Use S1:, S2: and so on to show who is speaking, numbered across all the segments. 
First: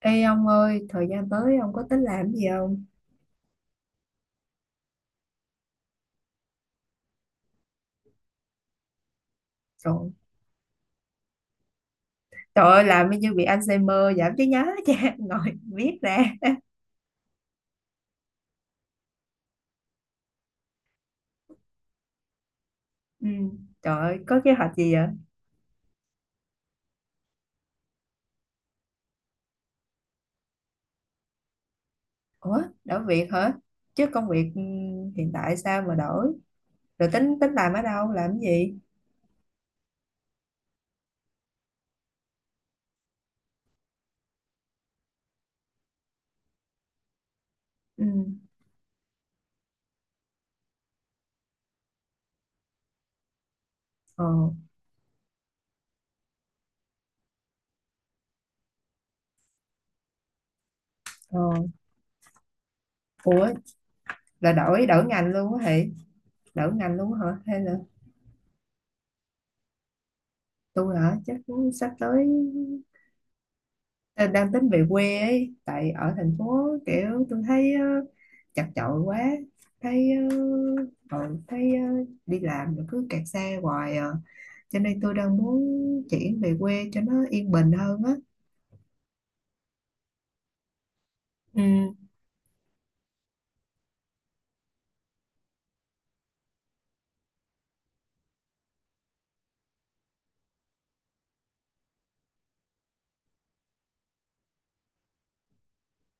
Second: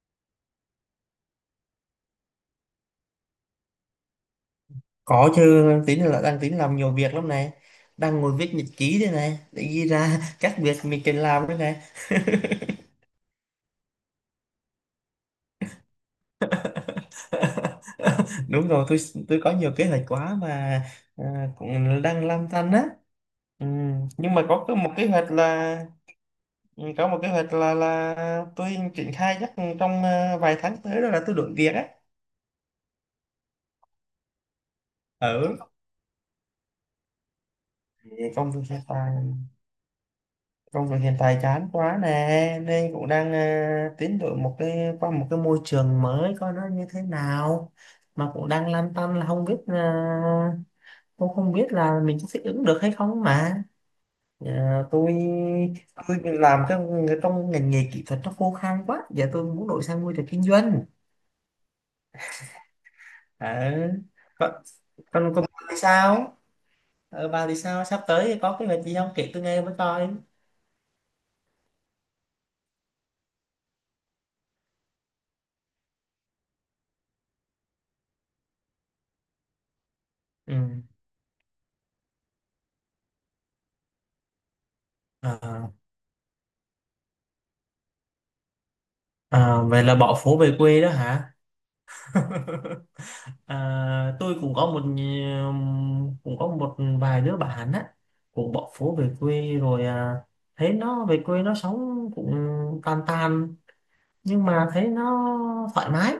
S1: Ê ông ơi, thời gian tới ông có tính làm gì không?
S2: Có chứ, tính là đang tính làm nhiều việc lắm này. Đang ngồi viết nhật ký đây này, để ghi
S1: Rồi,
S2: ra các việc mình cần làm đây này.
S1: trời ơi, làm như bị Alzheimer, giảm trí nhớ cha, ngồi viết ra.
S2: Đúng rồi, tôi có nhiều kế hoạch quá mà cũng đang lăn tăn á.
S1: Ừ,
S2: Ừ.
S1: trời ơi,
S2: Nhưng
S1: có
S2: mà
S1: kế hoạch
S2: một
S1: gì
S2: kế
S1: vậy?
S2: hoạch là ừ, có một kế hoạch là tôi triển khai chắc trong vài tháng tới đó là tôi đổi việc á.
S1: Ủa, đổi việc hả? Chứ công việc hiện tại
S2: Ở
S1: sao mà đổi? Rồi tính tính làm ở đâu, làm cái
S2: công việc
S1: gì?
S2: hiện tại. Công việc hiện tại chán quá nè nên cũng đang tiến đổi một cái qua một cái môi trường mới coi nó như thế nào,
S1: Ừ.
S2: mà cũng đang lăn tăn là không biết cũng không biết là mình có thích ứng được hay không mà.
S1: Ờ.
S2: Ờ, tôi tôi làm cái, trong ngành nghề kỹ thuật nó khô khan quá giờ tôi muốn đổi sang môi trường kinh doanh.
S1: Ờ. Ủa,
S2: à,
S1: là
S2: còn
S1: đổi đổi ngành
S2: còn còn
S1: luôn á
S2: bà thì
S1: hả?
S2: sao,
S1: Đổi ngành luôn hả?
S2: bà thì
S1: Hay là
S2: sao sắp tới thì có cái việc gì không kể tôi nghe với coi?
S1: tôi hả? Chắc cũng sắp tới. Ờ, đang tính về quê ấy, tại ở thành phố kiểu tôi thấy chật chội quá, thấy
S2: Ừ.
S1: ờ, thấy ờ, đi làm rồi cứ kẹt xe hoài à, cho nên tôi đang muốn
S2: À,
S1: chuyển về quê cho nó yên bình hơn á.
S2: Vậy là bỏ phố về quê đó hả?
S1: Ừ,
S2: Tôi cũng có cũng có một vài đứa bạn á cũng bỏ phố về quê rồi, thấy nó về quê nó sống cũng tàn tàn nhưng mà thấy nó thoải mái.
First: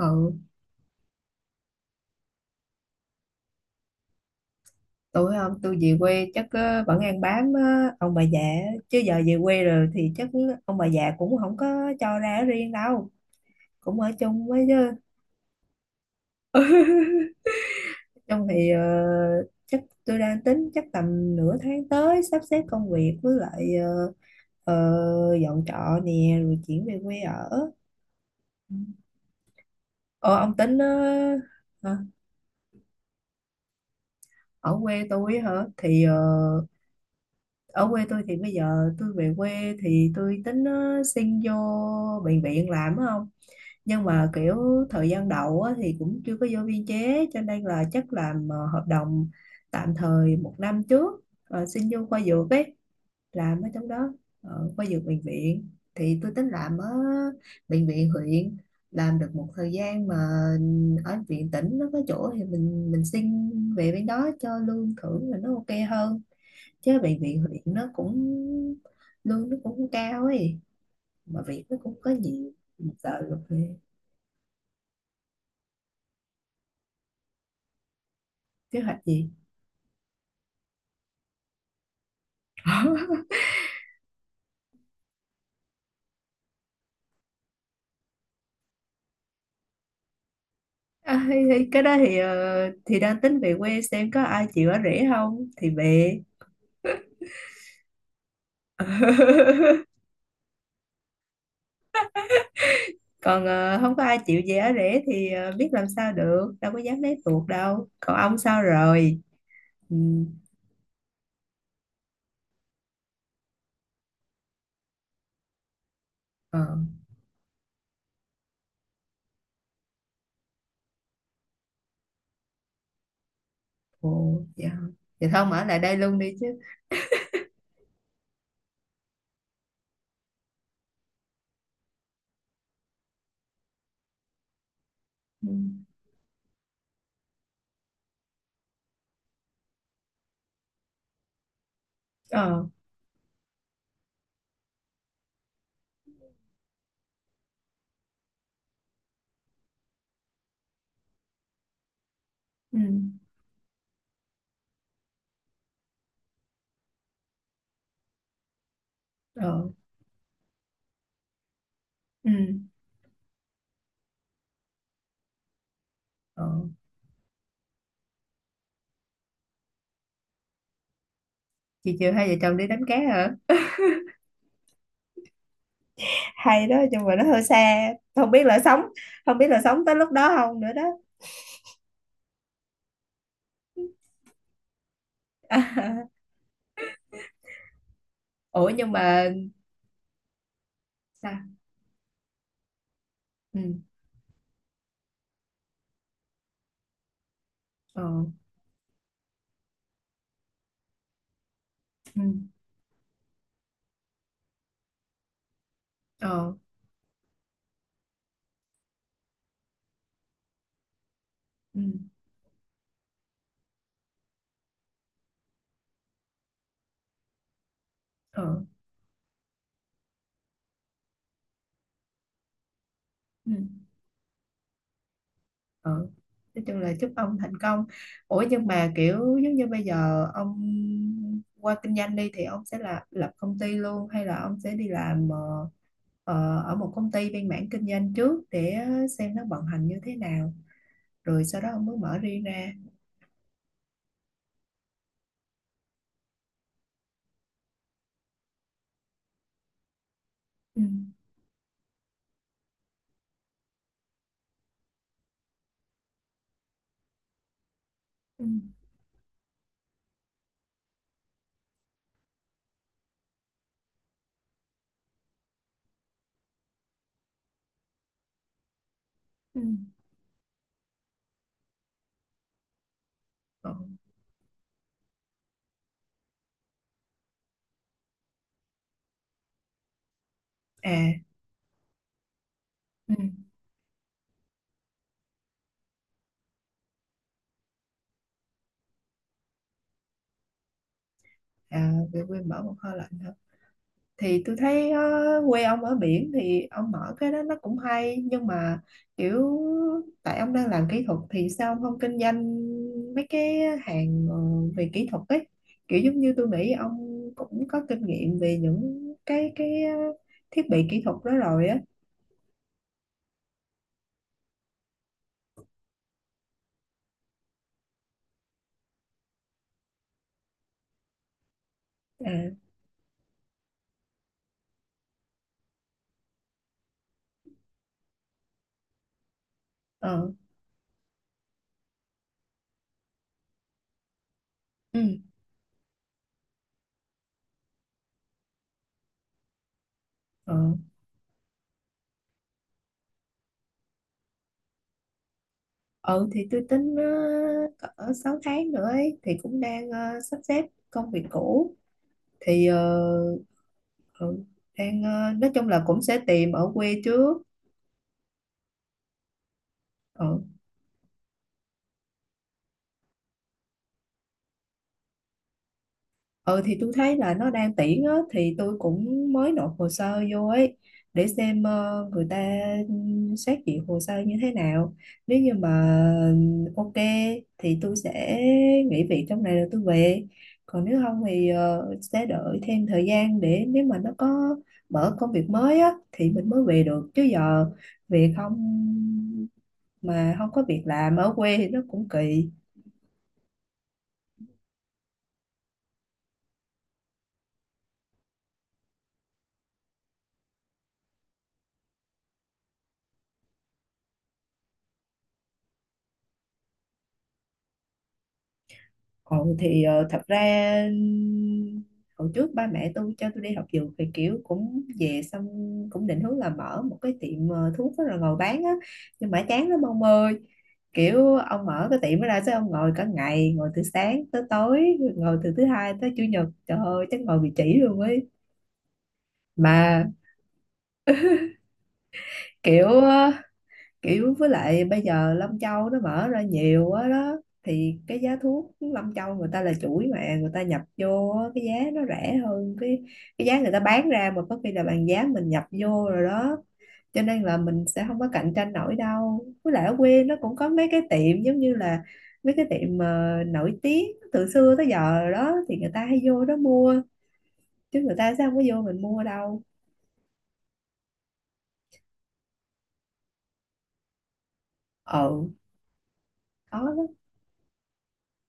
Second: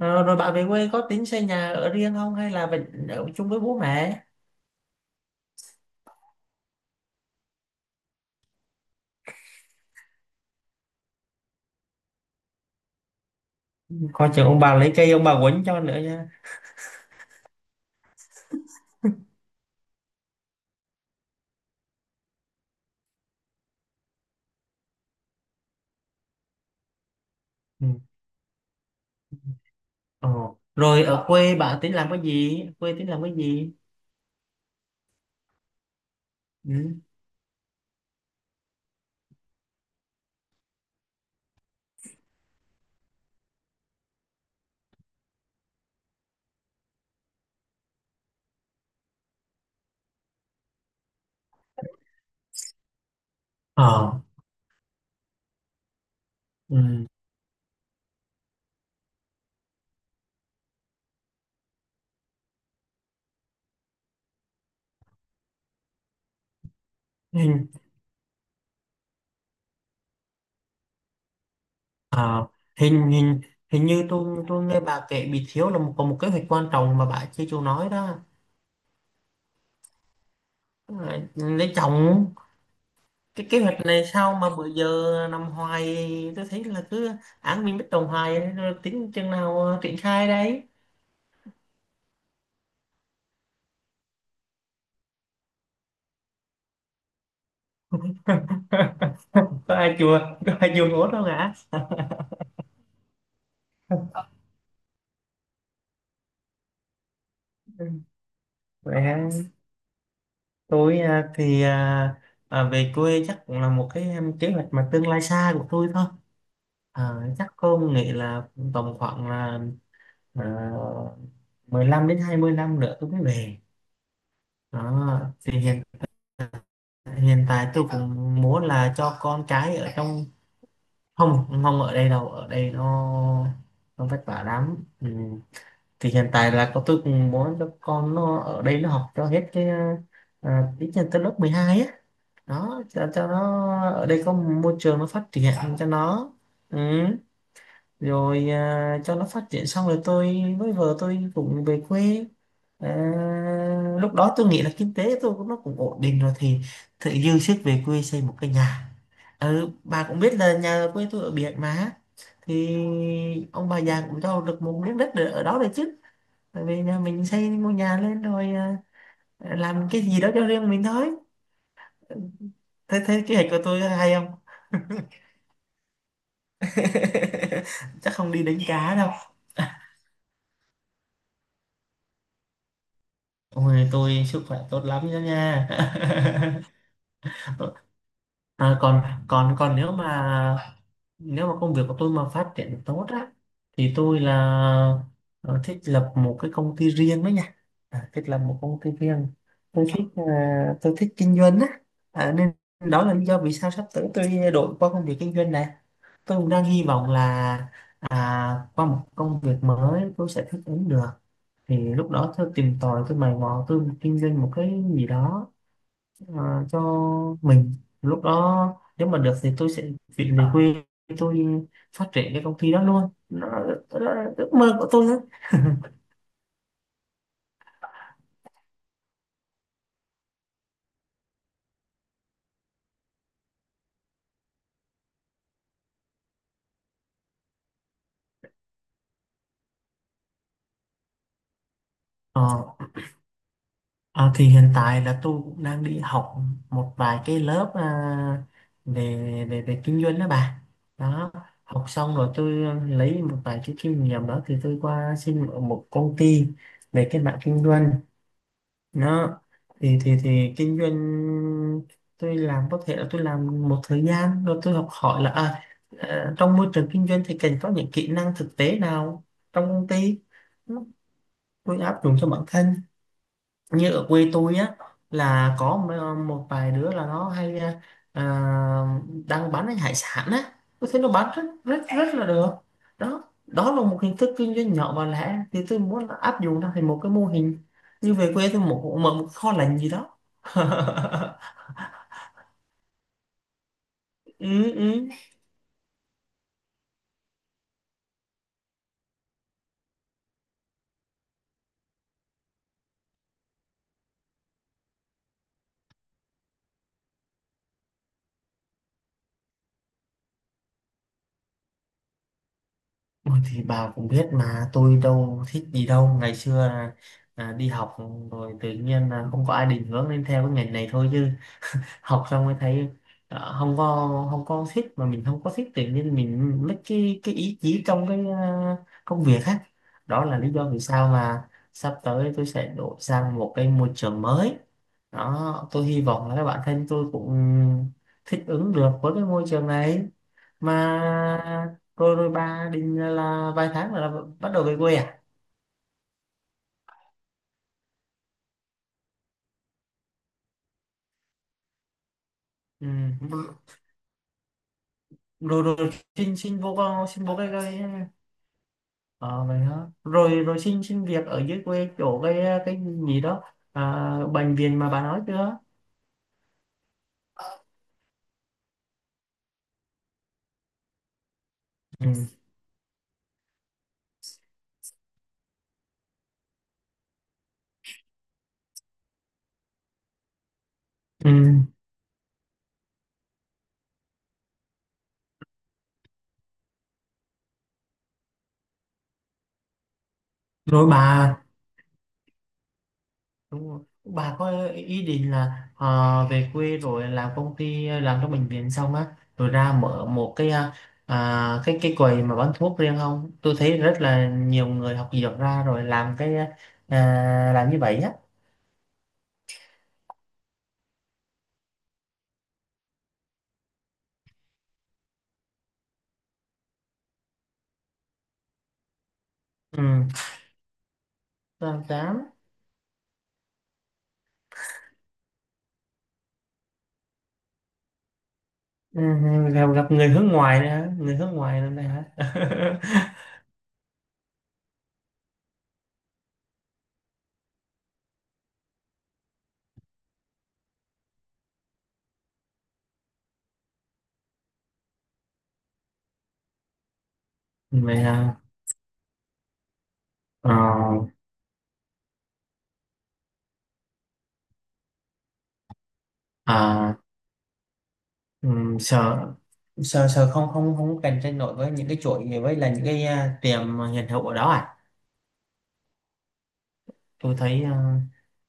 S2: Ờ, rồi bạn về quê có tính xây nhà ở riêng không hay là vẫn ở chung với bố mẹ?
S1: tôi không, tôi về quê chắc vẫn ăn bám ông bà già á. Chứ giờ về quê rồi thì chắc ông bà già cũng không có cho ra ở riêng đâu, cũng ở
S2: Coi chừng
S1: chung
S2: ông
S1: với
S2: bà lấy
S1: chứ.
S2: cây ông bà quấn cho nữa nha.
S1: Trong thì chắc tôi đang tính chắc tầm nửa tháng tới sắp xếp công việc với lại dọn trọ nè rồi chuyển về quê ở.
S2: Ừ. Ờ.
S1: Ờ ông tính
S2: Rồi ở quê bạn tính
S1: hả?
S2: làm cái gì, quê tính làm cái gì?
S1: Ở quê tôi á hả thì
S2: Ừ.
S1: ở quê tôi thì bây giờ tôi về quê thì tôi tính xin vô bệnh viện làm á. Không, nhưng mà kiểu thời gian đầu á, thì cũng chưa có vô biên chế cho nên là chắc làm hợp đồng tạm thời một năm trước, xin vô khoa dược ấy, làm ở trong đó,
S2: Ờ.
S1: ở khoa dược bệnh viện. Thì tôi tính làm ở bệnh viện huyện, làm được một thời gian mà ở viện tỉnh nó có chỗ thì mình xin về bên đó cho lương thưởng là nó ok hơn. Chứ bệnh viện huyện
S2: Ừ.
S1: nó cũng, lương nó cũng không cao ấy, mà việc nó cũng có
S2: À,
S1: nhiều mình
S2: hình
S1: sợ được
S2: hình
S1: thì.
S2: hình như tôi nghe bà kể bị thiếu là có một kế hoạch quan trọng mà bà chưa chịu nói đó.
S1: Kế hoạch gì
S2: Lấy chồng. Cái kế hoạch này sao mà bữa giờ nằm hoài, tôi thấy là cứ án mình bất đồng hoài rồi tính chừng nào triển khai đấy?
S1: à, thì cái đó thì thì đang tính về quê xem có ai chịu ở rể không thì về.
S2: có ai chùa có ai chùa ngốt đâu hả?
S1: Còn không có ai chịu giá rẻ thì biết làm sao được, đâu có dám lấy tuột đâu.
S2: Ừ.
S1: Còn ông sao
S2: Vậy
S1: rồi?
S2: hả?
S1: Ừ.
S2: Tôi thì về quê chắc cũng là một kế hoạch mà tương lai xa của tôi thôi.
S1: Ờ.
S2: Chắc không nghĩ là tầm khoảng là Ờ, 15 đến 20 năm nữa tôi mới về.
S1: Ồ, dạ.
S2: Đó
S1: Dạ, thôi ông
S2: thì
S1: ở lại
S2: hiện
S1: đây luôn đi chứ.
S2: hiện tại tôi cũng muốn là cho con cái ở trong. Không, không ở đây đâu, ở đây nó vất vả lắm. Ừ.
S1: Ừ.
S2: Thì hiện tại là con tôi cũng muốn cho con nó ở đây nó học cho hết cái ờ, ít nhất tới lớp 12 á.
S1: Ờ.
S2: Đó, cho nó ở đây có môi trường nó phát triển cho nó. Ừ. Rồi cho nó phát triển xong rồi tôi với vợ tôi cũng về quê.
S1: Ừ.
S2: À, lúc đó tôi nghĩ là kinh tế tôi cũng nó cũng ổn định rồi thì tự dư sức về quê xây một cái nhà.
S1: Ờ.
S2: Ừ, bà cũng biết là nhà ở quê tôi ở biển mà.
S1: Ừ.
S2: Thì ông bà già cũng cho được một miếng đất ở ở đó rồi chứ.
S1: Ờ,
S2: Tại vì nhà mình xây ngôi nhà lên rồi, làm cái gì đó cho riêng mình thôi.
S1: chiều chiều hai vợ chồng đi đánh cá
S2: Thế thế
S1: hả?
S2: kế hoạch của tôi hay không?
S1: Hay đó, nhưng mà nó hơi xa.
S2: Chắc
S1: không
S2: không đi
S1: biết là
S2: đánh
S1: sống
S2: cá đâu.
S1: không biết là sống tới lúc đó không nữa đó.
S2: Ôi tôi sức khỏe tốt lắm đó nha.
S1: Ủa
S2: À,
S1: nhưng
S2: còn
S1: mà
S2: còn còn nếu mà nếu
S1: sao.
S2: mà công việc của tôi mà phát triển tốt á
S1: Ừ.
S2: thì tôi là ờ, thích lập một cái công ty riêng đó nha.
S1: Ờ.
S2: Thích lập một công ty riêng. Tôi thích ờ, tôi thích kinh doanh á.
S1: Ừ.
S2: Nên đó là lý do vì sao sắp tới tôi đổi qua công việc kinh doanh này. Tôi cũng
S1: Ờ.
S2: đang hy vọng là qua một công việc mới tôi sẽ thích ứng được. Thì
S1: Ừ.
S2: lúc đó tôi tìm tòi, tôi mày mò, tôi kinh doanh một cái gì đó cho mình. Lúc
S1: Ờ.
S2: đó nếu mà được thì tôi sẽ chuyển về quê, tôi phát triển cái công ty đó luôn, nó
S1: Ừ.
S2: là đó là ước mơ của tôi đó.
S1: Ừ, nói chung là chúc ông thành công. Ủa nhưng mà kiểu giống như bây giờ ông qua kinh doanh đi, thì ông sẽ là lập công ty luôn hay là ông sẽ đi làm ở một công ty bên mảng kinh doanh trước để xem nó vận hành như thế nào, rồi sau đó ông mới mở
S2: Ờ,
S1: riêng ra.
S2: thì hiện tại là tôi cũng đang đi học một vài cái lớp về về về kinh doanh đó bà.
S1: Ừ.
S2: Đó, học xong rồi tôi lấy một vài cái kinh nghiệm đó thì tôi qua xin ở một công ty về cái mạng kinh doanh.
S1: Ừ.
S2: Nó thì kinh doanh tôi làm có thể là tôi làm một thời gian rồi tôi học hỏi là trong môi trường kinh doanh thì cần có những kỹ năng thực tế nào
S1: Ừ.
S2: trong công ty. Nó- tôi áp dụng cho bản thân.
S1: Ừ.
S2: Như ở quê tôi á là có một một vài đứa là nó hay, à, đang bán cái hải sản á. Tôi thấy nó
S1: À.
S2: bán rất rất rất là được.
S1: Ừ.
S2: Đó, đó là một hình thức kinh doanh nhỏ và lẻ thì tôi muốn áp dụng nó thành một cái mô hình. Như về quê tôi một mở một kho lạnh gì đó.
S1: À, về quên mở một kho lạnh hả? Thì tôi
S2: Ừ,
S1: thấy
S2: ừ.
S1: quê ông ở biển thì ông mở cái đó nó cũng hay, nhưng mà kiểu tại ông đang làm kỹ thuật thì sao ông không kinh doanh mấy cái hàng về kỹ thuật ấy, kiểu giống như tôi nghĩ ông cũng có kinh nghiệm về những cái thiết bị kỹ thuật đó rồi á.
S2: Ôi, thì bà cũng biết mà tôi đâu thích gì đâu, ngày xưa là, đi học rồi tự nhiên là không có ai định hướng nên theo cái ngành này thôi chứ. Học xong
S1: À.
S2: mới thấy không có thích, mà mình không có thích tự nhiên mình mất cái ý chí trong cái công việc á. Đó
S1: Ờ.
S2: là lý do vì sao mà sắp tới tôi sẽ đổi sang một cái môi trường mới.
S1: Ừ.
S2: Đó tôi hy vọng là các bạn thân tôi cũng thích ứng được với cái môi trường này
S1: Ờ.
S2: mà. Rồi rồi bà định là vài tháng là bắt đầu về quê à?
S1: Ừ, thì tôi tính cỡ 6 tháng nữa ấy thì cũng đang sắp xếp công việc cũ thì
S2: Ừ.
S1: ừ, đang nói
S2: rồi
S1: chung là
S2: rồi
S1: cũng sẽ
S2: xin
S1: tìm
S2: xin
S1: ở
S2: vô,
S1: quê
S2: con xin
S1: trước.
S2: vô cái, cái. Ờ vậy hả? Rồi
S1: Ừ.
S2: rồi xin xin việc ở dưới quê chỗ cái gì đó, bệnh viện mà bà nói chưa?
S1: Ừ, thì tôi thấy là nó đang tuyển á thì tôi cũng mới nộp hồ sơ vô ấy để xem người
S2: Ừ.
S1: ta xét duyệt hồ sơ như thế nào. Nếu như mà ok thì tôi sẽ nghỉ việc trong này rồi tôi về. Còn nếu không
S2: Ừ.
S1: thì sẽ đợi thêm thời gian để nếu mà nó có mở công việc mới á thì mình mới về được, chứ giờ về không mà không có việc
S2: Rồi
S1: làm ở
S2: bà
S1: quê thì nó cũng kỳ.
S2: đúng rồi. Bà có ý định là về quê rồi làm công ty làm trong bệnh viện xong á rồi ra mở một cái cái quầy mà bán thuốc riêng không? Tôi thấy rất là nhiều người học dược ra rồi làm cái, làm như vậy á.
S1: Ừ, thì thật ra hồi trước ba mẹ tôi cho tôi đi học dược thì kiểu cũng về xong cũng định hướng là mở một cái tiệm thuốc đó rồi ngồi bán á, nhưng mà chán lắm
S2: Ừ.
S1: ông ơi. Kiểu ông
S2: Làm
S1: mở cái tiệm đó
S2: tám.
S1: ra sao, ông ngồi cả ngày, ngồi từ sáng tới tối, ngồi từ thứ hai tới chủ nhật, trời ơi chắc ngồi bị chỉ luôn ấy.
S2: Ừ, gặp gặp
S1: Mà
S2: người hướng ngoài nữa hả? Người hướng ngoài nữa này hả?
S1: kiểu, với lại bây giờ Lâm Châu nó mở ra nhiều quá đó, thì cái giá thuốc Lâm Châu người ta là chuỗi mà người ta nhập vô á, cái giá nó rẻ hơn cái giá người ta bán ra, mà có khi là bằng giá mình nhập vô rồi đó. Cho nên là mình
S2: Vậy
S1: sẽ không có
S2: là
S1: cạnh tranh nổi đâu, với lại ở quê nó
S2: ờ,
S1: cũng có mấy cái tiệm giống như là mấy cái tiệm mà nổi tiếng từ xưa tới giờ rồi đó, thì người ta hay vô đó
S2: à,
S1: mua, chứ người ta sẽ không có vô mình mua
S2: sợ
S1: đâu.
S2: sợ sợ không không không cạnh tranh nổi với những cái chuỗi với là những cái, tiệm hiện hữu ở đó à.
S1: Ừ, đó.
S2: tôi thấy à,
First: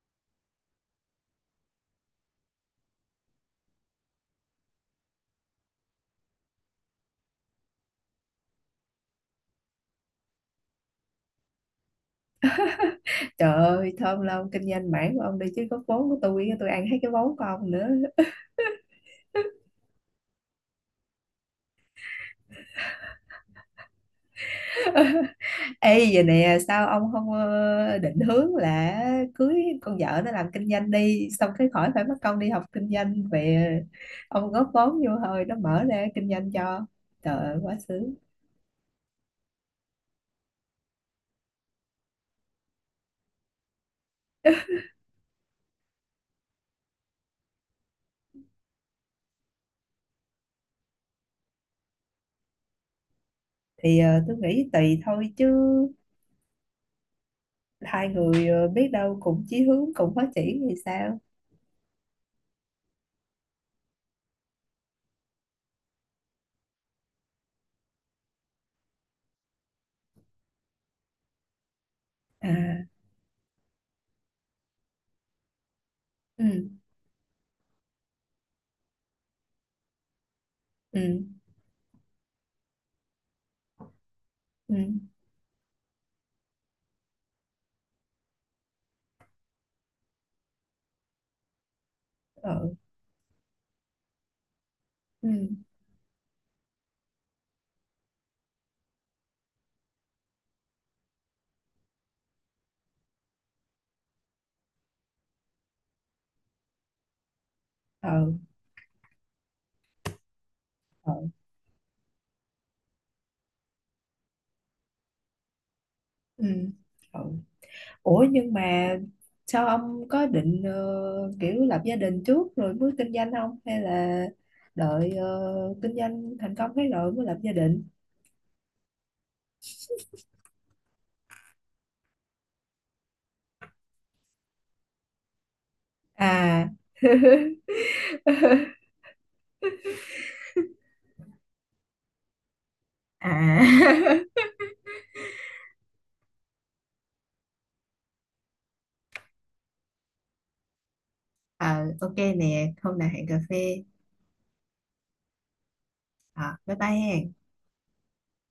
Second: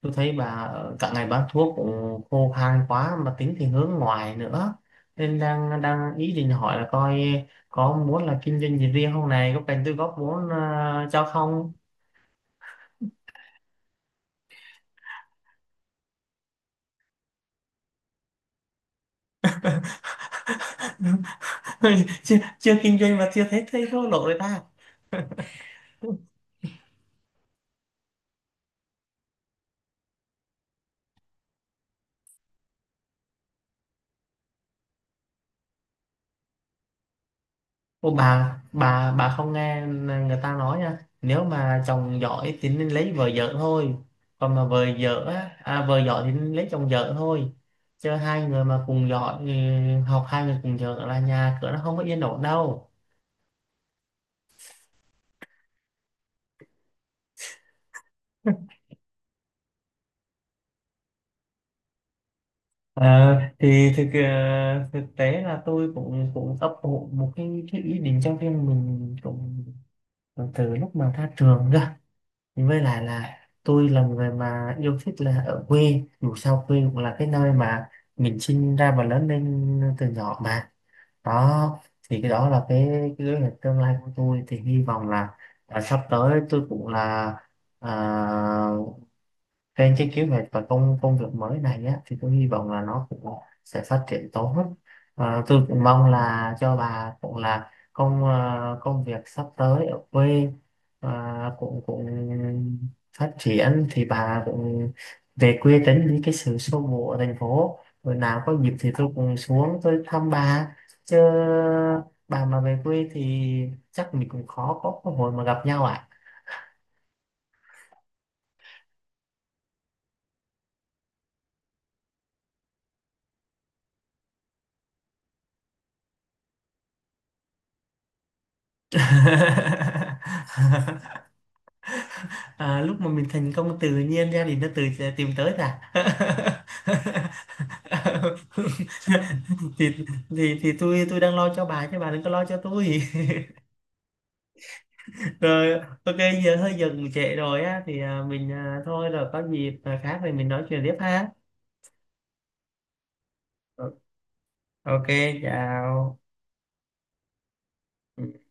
S2: tôi thấy cả ngày bán thuốc cũng khô khan quá mà tính thì hướng ngoại nữa, nên đang đang ý định hỏi là coi có muốn là kinh doanh gì riêng không này, có cần tôi góp vốn cho không?
S1: Trời ơi, thơm lâu kinh doanh mảng của ông đi, chứ góp vốn của tôi ăn hết cái vốn của ông nữa.
S2: Chưa, chưa kinh doanh mà chưa thấy thấy thua lỗ rồi ta.
S1: Ê giờ nè, sao ông không định hướng là cưới con vợ nó làm kinh doanh đi, xong cái khỏi phải mất công đi học kinh doanh về, ông góp vốn vô thôi, nó mở ra kinh doanh cho. Trời ơi, quá
S2: Ô,
S1: sướng.
S2: bà không nghe người ta nói nha, nếu mà chồng giỏi thì nên lấy vợ vợ thôi, còn mà vợ vợ á vợ giỏi thì nên lấy chồng vợ thôi, chứ hai người mà cùng giỏi học hai người cùng vợ là nhà cửa nó không có yên ổn đâu.
S1: Thì tôi nghĩ tùy thôi chứ, hai người biết đâu cùng chí hướng cùng phát triển thì sao?
S2: Ờ, thì thực tế là tôi cũng cũng ấp ủ một cái ý định cho riêng mình cũng từ lúc mà ra trường cơ.
S1: À,
S2: Với lại là tôi là một người mà yêu thích là ở quê, dù sao
S1: ừ,
S2: quê cũng là cái nơi mà mình sinh ra và lớn lên từ nhỏ mà.
S1: ừ,
S2: Đó thì cái đó là cái kế hoạch tương lai của tôi thì
S1: ừ,
S2: hy vọng là sắp tới tôi cũng là à, trên cái kế hoạch và công công việc mới này á, thì tôi hy vọng
S1: ừ,
S2: là nó cũng sẽ phát triển tốt.
S1: ừ,
S2: Ờ, tôi cũng mong là cho bà cũng là công việc sắp tới ở quê ờ, cũng cũng phát triển thì bà cũng về quê tránh đi cái sự xô bồ ở thành phố.
S1: ừ,
S2: Rồi
S1: ừ.
S2: nào có dịp thì tôi cũng xuống tôi thăm bà.
S1: Ừ.
S2: Chứ bà mà về quê thì chắc mình cũng khó có cơ hội mà gặp nhau ạ.
S1: Ừ, ừ. Ủa nhưng mà sao ông có định kiểu lập gia đình trước rồi mới kinh doanh không? Hay là đợi kinh doanh thành công cái rồi mới lập gia đình?
S2: À, lúc mà mình thành công tự nhiên ra thì nó tự sẽ tìm tới à.
S1: À.
S2: thì, thì tôi đang lo cho bà chứ bà đừng có lo cho tôi.
S1: À.
S2: Rồi ok, giờ cũng trễ rồi á thì mình thôi rồi có dịp khác thì mình nói chuyện tiếp ha.
S1: Ờ, ok nè hôm nào hẹn cà phê.
S2: Ờ, ok, chào.
S1: Ờ, bye bye ha.
S2: Ừ.